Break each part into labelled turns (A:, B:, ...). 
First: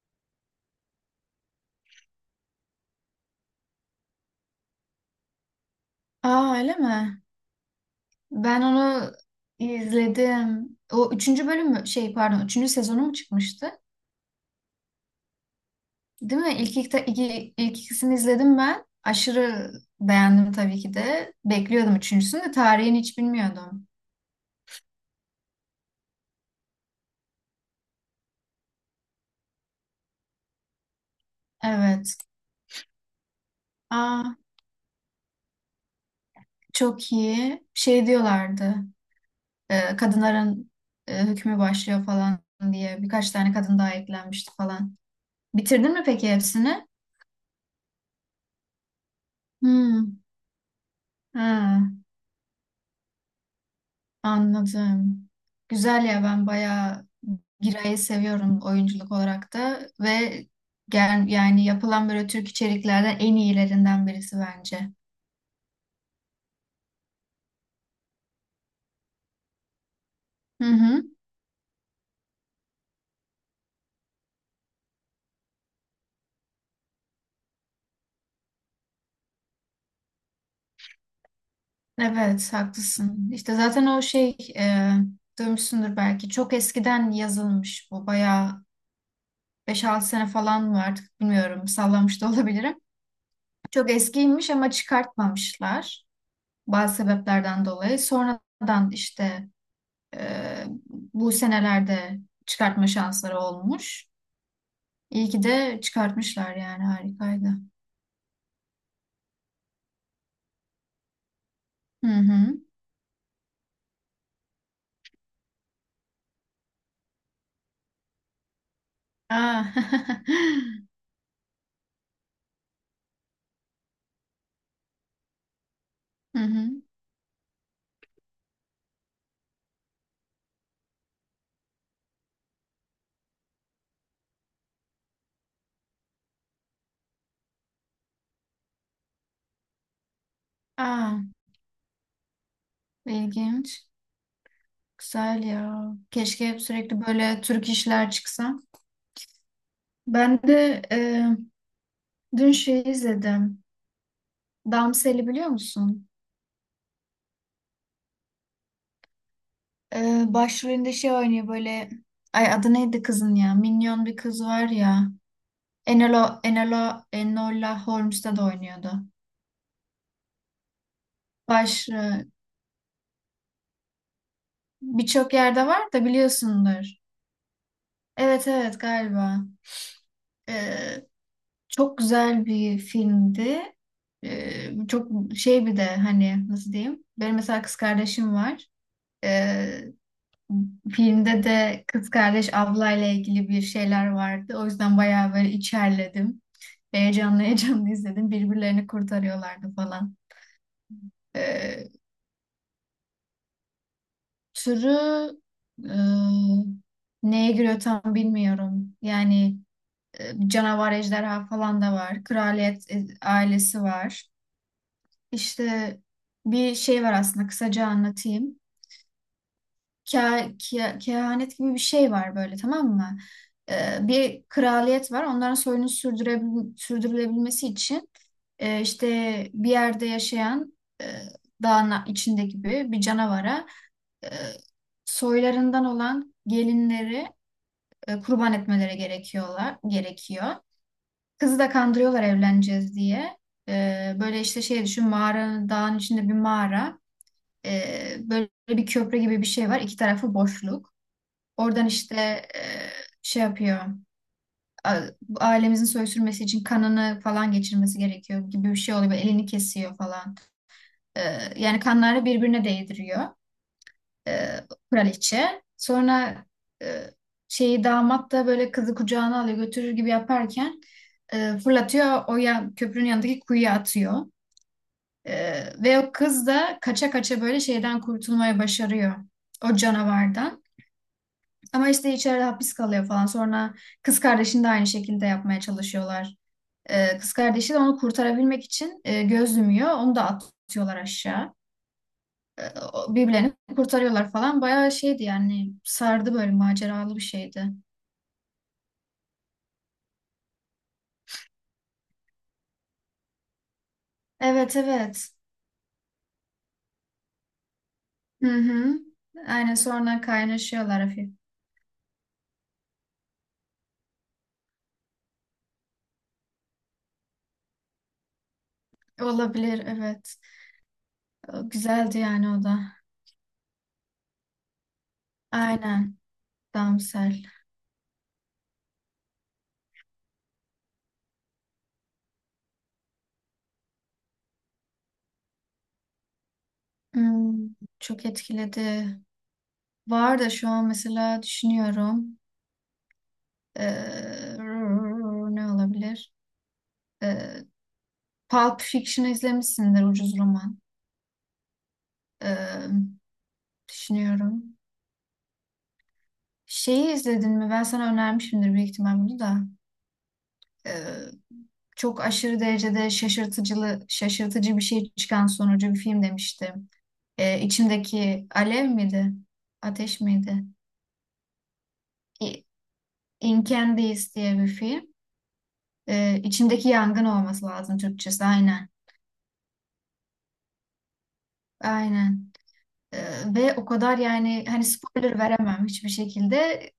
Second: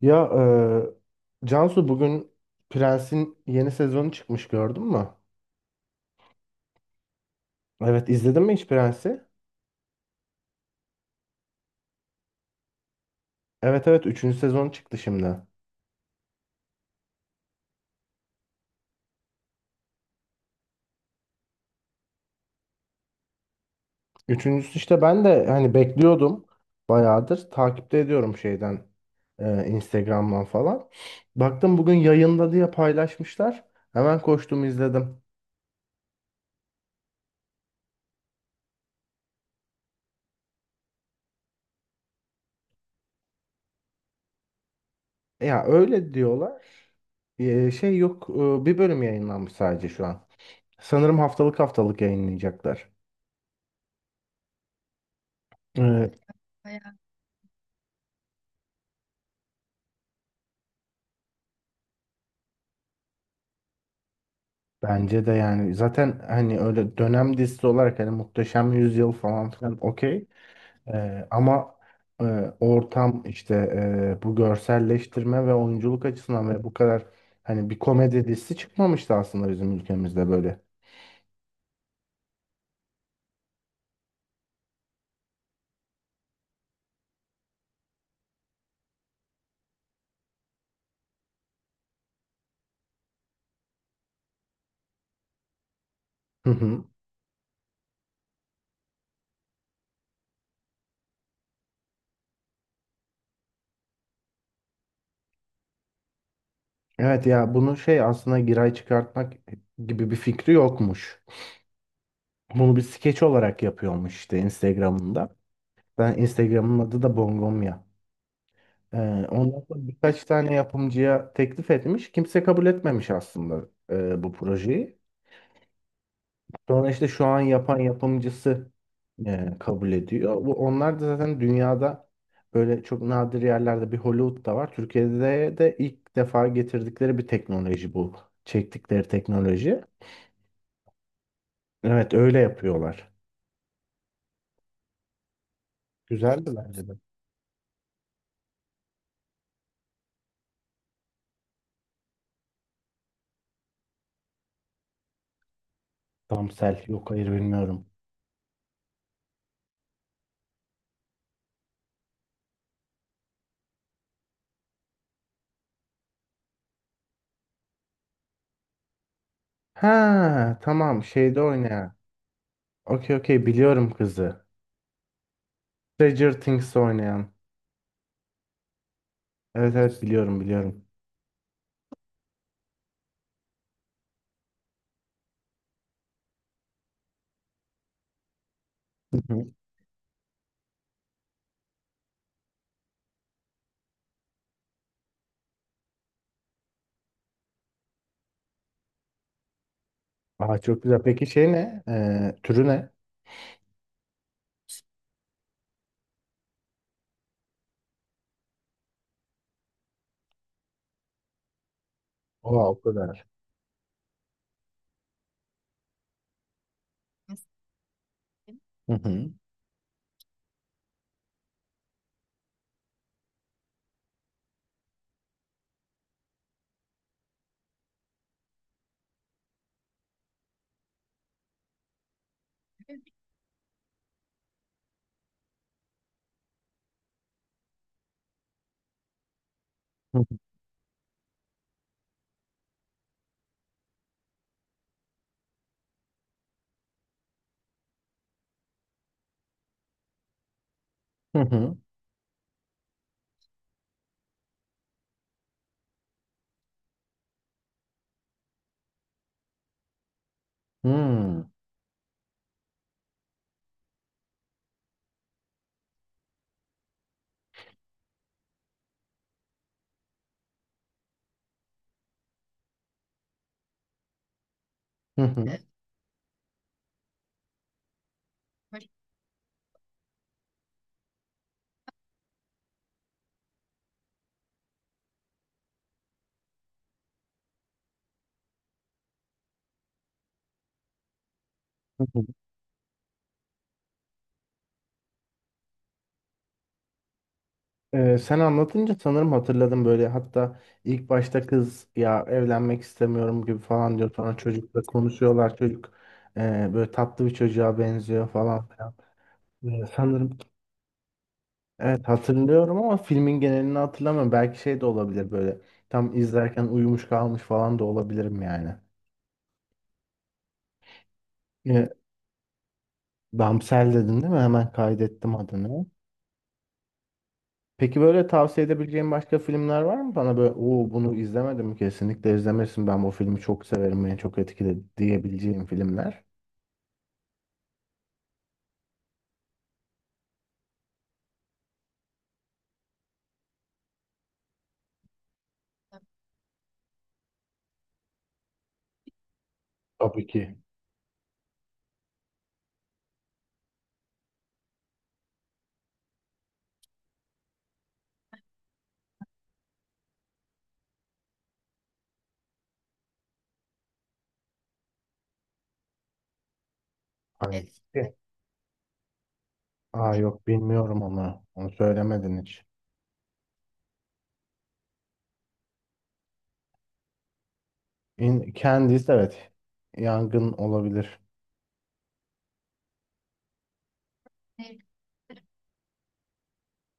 A: Ya Cansu bugün Prens'in yeni sezonu çıkmış gördün mü?
B: Aa öyle mi?
A: Evet izledin mi
B: Ben
A: hiç
B: onu
A: Prens'i?
B: izledim. O üçüncü bölüm mü? Şey pardon üçüncü sezonu mu çıkmıştı?
A: Evet, üçüncü sezon çıktı şimdi.
B: Değil mi? İlk ikisini izledim ben. Aşırı beğendim tabii ki de. Bekliyordum üçüncüsünü de tarihini hiç bilmiyordum.
A: Üçüncüsü işte ben de hani bekliyordum, bayağıdır takipte ediyorum şeyden, Instagram'dan falan. Baktım bugün
B: Evet.
A: yayında diye paylaşmışlar. Hemen
B: Aa
A: koştum izledim.
B: çok iyi. Şey diyorlardı. Kadınların hükmü başlıyor falan diye. Birkaç tane kadın daha eklenmişti falan.
A: Ya
B: Bitirdin mi
A: öyle
B: peki
A: diyorlar.
B: hepsini?
A: E, şey yok e, Bir bölüm yayınlanmış sadece şu
B: Hmm.
A: an. Sanırım haftalık
B: Ha.
A: haftalık yayınlayacaklar.
B: Anladım.
A: E,
B: Güzel ya ben bayağı Giray'ı seviyorum oyunculuk olarak da ve gel, yani yapılan böyle Türk içeriklerden en iyilerinden birisi bence.
A: Bence de, yani zaten hani öyle dönem dizisi olarak hani Muhteşem Yüzyıl falan filan okey.
B: Hı hı.
A: Ama e, ortam işte, bu görselleştirme ve oyunculuk açısından ve bu kadar hani bir komedi dizisi çıkmamıştı aslında bizim ülkemizde böyle.
B: Evet haklısın. İşte zaten o şey duymuşsundur belki çok eskiden yazılmış bu bayağı beş altı sene falan mı artık bilmiyorum sallamış da olabilirim. Çok eskiymiş ama çıkartmamışlar
A: Hı hı.
B: bazı sebeplerden dolayı. Sonradan işte Ee, bu senelerde çıkartma şansları olmuş. İyi ki de çıkartmışlar yani
A: Evet
B: harikaydı.
A: ya, bunu şey aslında giray çıkartmak gibi bir fikri yokmuş.
B: Hı hı.
A: Bunu bir skeç olarak yapıyormuş işte Instagram'ında. Ben Instagram'ın adı da Bongomya. Ee, Ondan
B: Aa.
A: sonra birkaç tane yapımcıya teklif etmiş. Kimse kabul etmemiş aslında bu projeyi.
B: Hı hı.
A: Sonra işte şu an yapan yapımcısı kabul ediyor. Bu, onlar da zaten dünyada böyle çok nadir yerlerde, bir Hollywood'da var. Türkiye'de de ilk defa getirdikleri bir teknoloji bu. Çektikleri teknoloji.
B: Aa,
A: Evet öyle yapıyorlar.
B: ilginç. Güzel ya. Keşke
A: Güzeldi
B: hep
A: bence de.
B: sürekli böyle Türk işler çıksa. Ben de dün şey izledim. Damsel'i biliyor musun?
A: Tamsel yok, hayır bilmiyorum.
B: Başrolünde şey oynuyor böyle. Ay adı neydi kızın ya? Minyon bir kız var ya. Enola, Enola, Enola Holmes'te de oynuyordu.
A: Ha tamam, şeyde oynayan.
B: Başlığı
A: Okey okey, biliyorum kızı.
B: birçok yerde var da
A: Stranger Things'te
B: biliyorsundur.
A: oynayan.
B: Evet evet galiba.
A: Evet, biliyorum.
B: Ee, Çok güzel bir filmdi. Çok şey bir de hani nasıl diyeyim? Benim mesela kız kardeşim var.
A: Hı hı.
B: Ee, Filmde de kız kardeş ablayla ilgili bir şeyler vardı. O yüzden bayağı böyle içerledim. Heyecanlı heyecanlı izledim. Birbirlerini kurtarıyorlardı falan.
A: Aa, çok güzel. Peki şey ne?
B: Ee,
A: Türü ne?
B: Türü e, neye giriyor tam bilmiyorum. Yani canavar ejderha falan da var.
A: Oha o
B: Kraliyet
A: kadar.
B: ailesi var. İşte bir şey var aslında kısaca anlatayım.
A: Hı hı.
B: Kehanet gibi bir şey var böyle tamam mı? E, bir kraliyet var. Onların soyunu sürdürülebilmesi için işte bir yerde yaşayan e, dağın içinde gibi bir canavara e, soylarından olan gelinleri kurban etmeleri
A: Hı hı.
B: gerekiyor. Kızı da kandırıyorlar evleneceğiz diye. Böyle işte şey düşün dağın içinde bir mağara. Böyle bir köprü gibi bir şey var. İki tarafı boşluk.
A: Hı hı.
B: Oradan işte e, şey yapıyor. a- Ailemizin soy sürmesi için kanını falan geçirmesi gerekiyor gibi bir şey oluyor. Böyle elini kesiyor falan. Ee,
A: Hmm.
B: Yani kanları birbirine değdiriyor e, kraliçe. Sonra e, şeyi damat da böyle kızı kucağına alıyor götürür gibi yaparken fırlatıyor köprünün yanındaki kuyuya atıyor.
A: Hı hı.
B: Ve o kız da kaça kaça böyle şeyden kurtulmaya başarıyor o canavardan. Ama işte içeride hapis kalıyor falan. Sonra kız kardeşini de aynı şekilde yapmaya çalışıyorlar. E, kız kardeşi de onu kurtarabilmek için göz yumuyor. Onu da atıyorlar aşağı
A: Hı hı.
B: birbirlerini kurtarıyorlar falan. Bayağı şeydi yani sardı böyle maceralı bir şeydi.
A: Sen anlatınca sanırım hatırladım böyle, hatta ilk başta kız ya evlenmek istemiyorum gibi falan diyor, sonra
B: Evet
A: çocukla
B: evet.
A: konuşuyorlar, çocuk böyle tatlı bir çocuğa benziyor
B: Hı
A: falan filan.
B: hı. Aynen sonra
A: Sanırım
B: kaynaşıyorlar hafif.
A: evet hatırlıyorum, ama filmin genelini hatırlamıyorum, belki şey de olabilir, böyle tam izlerken uyumuş kalmış falan da olabilirim yani.
B: Olabilir evet. O
A: Ee,
B: güzeldi yani o da.
A: Damsel dedin değil mi? Hemen kaydettim adını.
B: Aynen. Damsel.
A: Peki böyle tavsiye edebileceğin başka filmler var mı? Bana böyle, o bunu izlemedim kesinlikle izlemesin, ben bu filmi çok severim beni çok etkiledi diyebileceğim filmler.
B: Hmm, çok etkiledi. Var da şu an mesela düşünüyorum. Ee, Ne olabilir? Ee, Pulp Fiction izlemişsindir
A: Tabii
B: ucuz
A: ki.
B: roman. Ee, Düşünüyorum. Şeyi izledin mi? Ben sana önermişimdir büyük ihtimal bunu da. Ee, Çok aşırı derecede şaşırtıcı bir şey çıkan sonucu bir film demiştim.
A: Hani, evet.
B: İçimdeki alev miydi?
A: Aa
B: Ateş
A: yok
B: miydi?
A: bilmiyorum onu. Onu söylemedin hiç.
B: İ- In diye bir film. İçimdeki yangın olması lazım Türkçesi.
A: In,
B: Aynen.
A: Candice evet. Yangın olabilir.
B: Aynen. Ve o kadar yani hani spoiler veremem hiçbir şekilde.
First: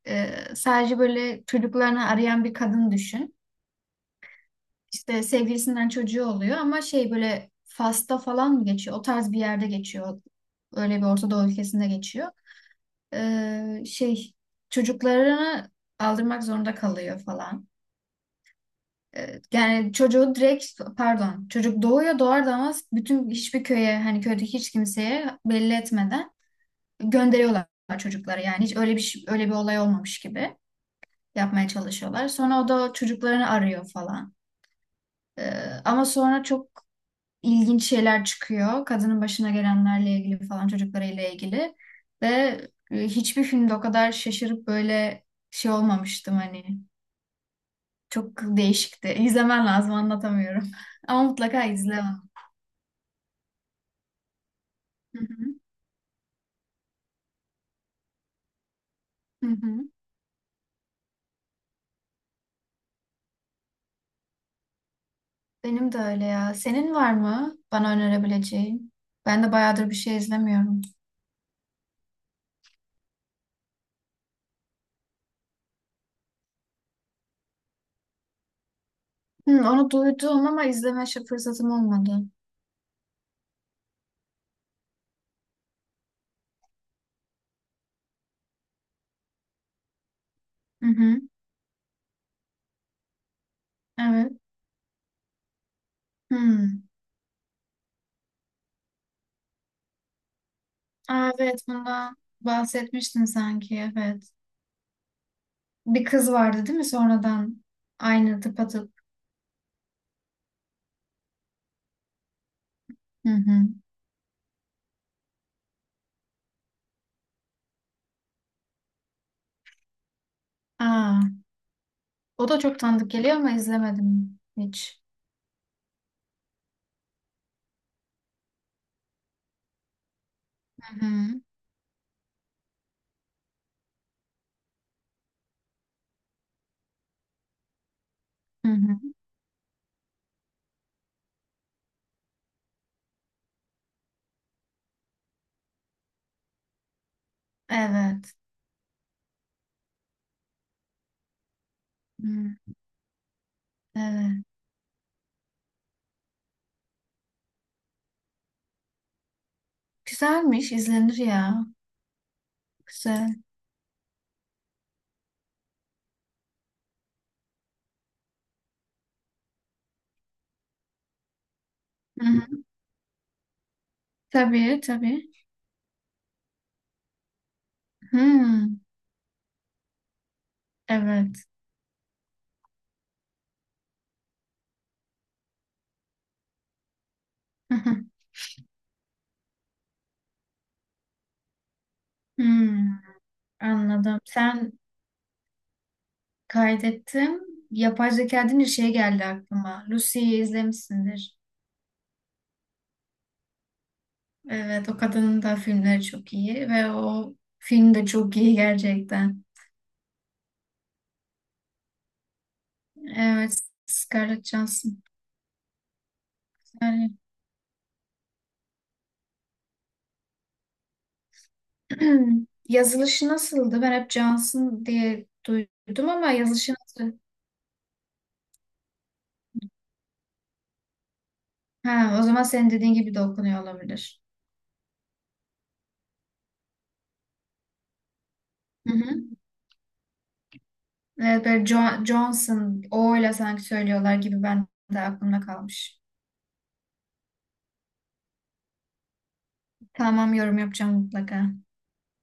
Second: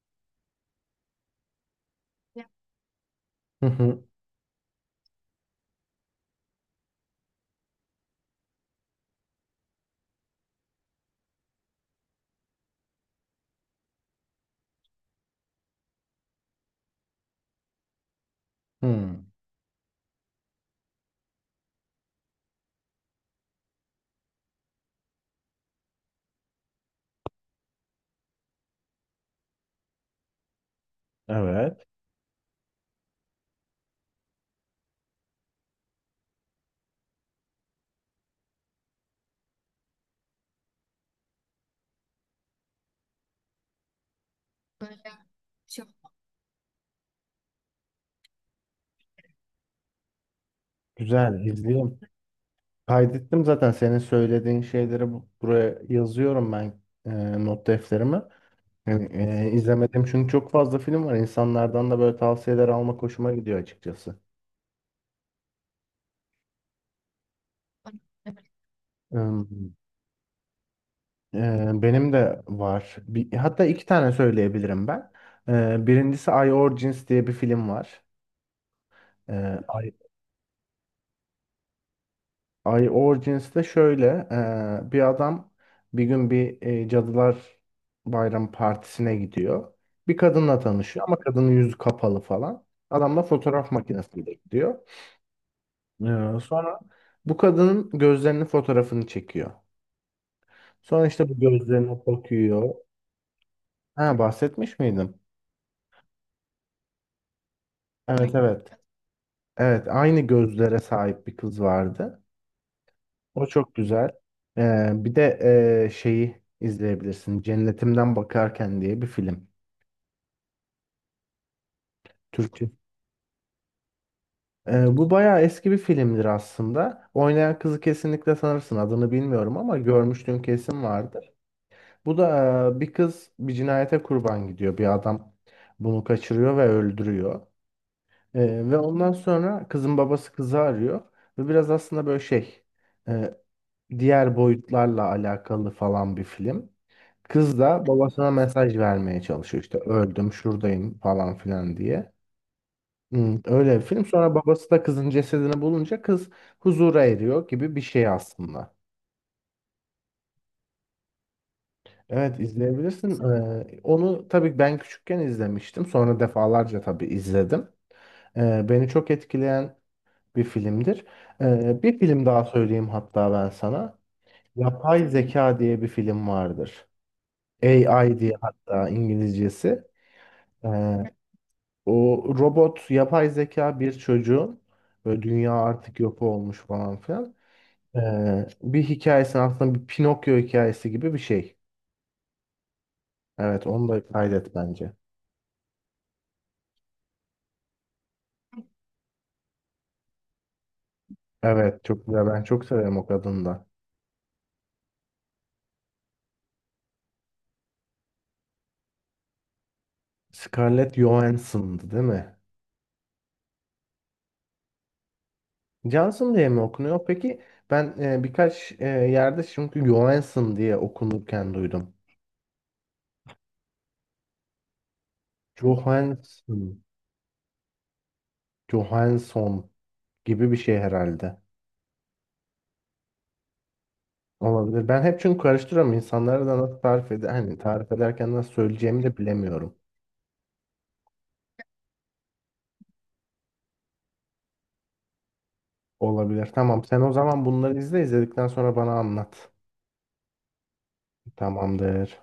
B: Sadece böyle çocuklarını arayan bir kadın düşün.
A: Hı hı.
B: İşte sevgilisinden çocuğu oluyor ama şey böyle Fas'ta falan mı geçiyor? O tarz bir yerde geçiyor. Öyle bir Orta Doğu ülkesinde geçiyor. Şey çocuklarını aldırmak zorunda kalıyor falan.
A: Hmm,
B: Yani çocuğu direkt pardon çocuk doğuyor doğar doğmaz bütün hiçbir köye hani köydeki hiç kimseye belli etmeden gönderiyorlar çocukları. Yani hiç öyle bir olay olmamış gibi yapmaya
A: evet.
B: çalışıyorlar. Sonra o da çocuklarını arıyor falan. Ee, Ama sonra çok ilginç şeyler çıkıyor. Kadının başına gelenlerle ilgili falan çocuklarıyla ilgili. Ve hiçbir filmde o kadar şaşırıp böyle şey olmamıştım hani. Çok değişikti. İzlemen lazım anlatamıyorum. Ama
A: Güzel,
B: mutlaka
A: izleyeyim.
B: izle onu.
A: Kaydettim zaten senin söylediğin şeyleri,
B: Hı
A: buraya yazıyorum ben, not defterime. Yani,
B: hı, hı hı.
A: izlemedim çünkü çok fazla film var. İnsanlardan da böyle tavsiyeler almak hoşuma gidiyor açıkçası.
B: Benim de öyle ya. Senin var mı bana önerebileceğin? Ben de
A: Hmm,
B: bayağıdır bir şey izlemiyorum.
A: benim de var. Bir, hatta iki tane söyleyebilirim ben. E, birincisi I Origins diye bir film var. E,
B: Hı, onu
A: I,
B: duydum ama fırsatım olmadı.
A: I Origins de şöyle, bir adam bir gün bir Cadılar Bayram partisine gidiyor. Bir kadınla
B: Hı
A: tanışıyor ama
B: hı,
A: kadının yüzü kapalı falan. Adam da fotoğraf
B: evet.
A: makinesiyle gidiyor. Ya,
B: Hı.
A: sonra bu kadının gözlerinin fotoğrafını çekiyor. Sonra işte
B: Aa,
A: bu
B: evet
A: gözlerine
B: bundan
A: bakıyor.
B: bahsetmiştin sanki
A: Ha
B: evet.
A: bahsetmiş miydim?
B: Bir kız vardı değil mi sonradan?
A: Evet
B: Aynı
A: evet.
B: tıpatıp.
A: Evet aynı gözlere sahip bir kız vardı.
B: Hı
A: O
B: hı.
A: çok güzel. Bir de şeyi izleyebilirsin. Cennetimden Bakarken diye bir film.
B: Aa, o da
A: Türkçe.
B: çok tanıdık geliyor ama izlemedim hiç.
A: Bu bayağı eski bir filmdir aslında. Oynayan kızı kesinlikle sanırsın. Adını bilmiyorum ama görmüştüm, kesin
B: Hı
A: vardı.
B: hı.
A: Bu da bir kız bir cinayete kurban gidiyor. Bir adam bunu kaçırıyor ve öldürüyor.
B: Hı
A: Ve
B: hı.
A: ondan sonra kızın babası kızı arıyor. Ve biraz aslında böyle şey, e, diğer boyutlarla alakalı falan bir film. Kız da babasına
B: Evet.
A: mesaj vermeye çalışıyor. İşte öldüm şuradayım falan filan diye.
B: Hı,
A: Hmm, öyle bir film. Sonra
B: evet.
A: babası da kızın cesedini bulunca kız huzura eriyor gibi bir şey aslında.
B: Güzelmiş, izlenir ya.
A: Evet izleyebilirsin.
B: Güzel.
A: Onu tabii ben küçükken izlemiştim. Sonra defalarca tabii izledim. Beni çok etkileyen bir filmdir. Bir film
B: Hı
A: daha
B: hı.
A: söyleyeyim hatta ben sana.
B: Tabii,
A: Yapay
B: tabii.
A: Zeka diye bir film vardır. AI
B: Hı,
A: diye hatta İngilizcesi. Ee,
B: evet.
A: O robot yapay zeka bir çocuğun, böyle dünya artık yok olmuş falan filan.
B: Hı hı.
A: Bir hikayesi, aslında bir Pinokyo hikayesi gibi bir şey.
B: Hı,
A: Evet onu da
B: anladım.
A: kaydet
B: Sen
A: bence.
B: kaydettim. Yapay zeka deyince şey geldi aklıma. Lucy'yi izlemişsindir.
A: Evet çok güzel. Ben çok severim o kadını da.
B: Evet, o kadının da filmleri çok iyi ve o film de çok iyi gerçekten.
A: Scarlett Johansson'dı değil mi?
B: Evet, Scarlett Johansson.
A: Johnson diye mi okunuyor?
B: Yani
A: Peki ben birkaç yerde çünkü Johansson diye okunurken duydum.
B: yazılışı nasıldı? Ben hep Johnson diye duydum ama yazılışı
A: Johansson,
B: nasıl?
A: Johansson gibi bir şey herhalde.
B: Ha, o zaman senin dediğin gibi de okunuyor olabilir.
A: Olabilir. Ben hep çünkü karıştırıyorum. İnsanlara da nasıl tarif eder, hani tarif ederken nasıl
B: Hı
A: söyleyeceğimi de
B: hı.
A: bilemiyorum.
B: Evet, böyle Johnson, O ile sanki söylüyorlar gibi ben de aklımda kalmış.
A: Olabilir. Tamam. Sen o zaman bunları izle, izledikten sonra bana anlat.
B: Tamam, yorum yapacağım mutlaka.
A: Tamamdır.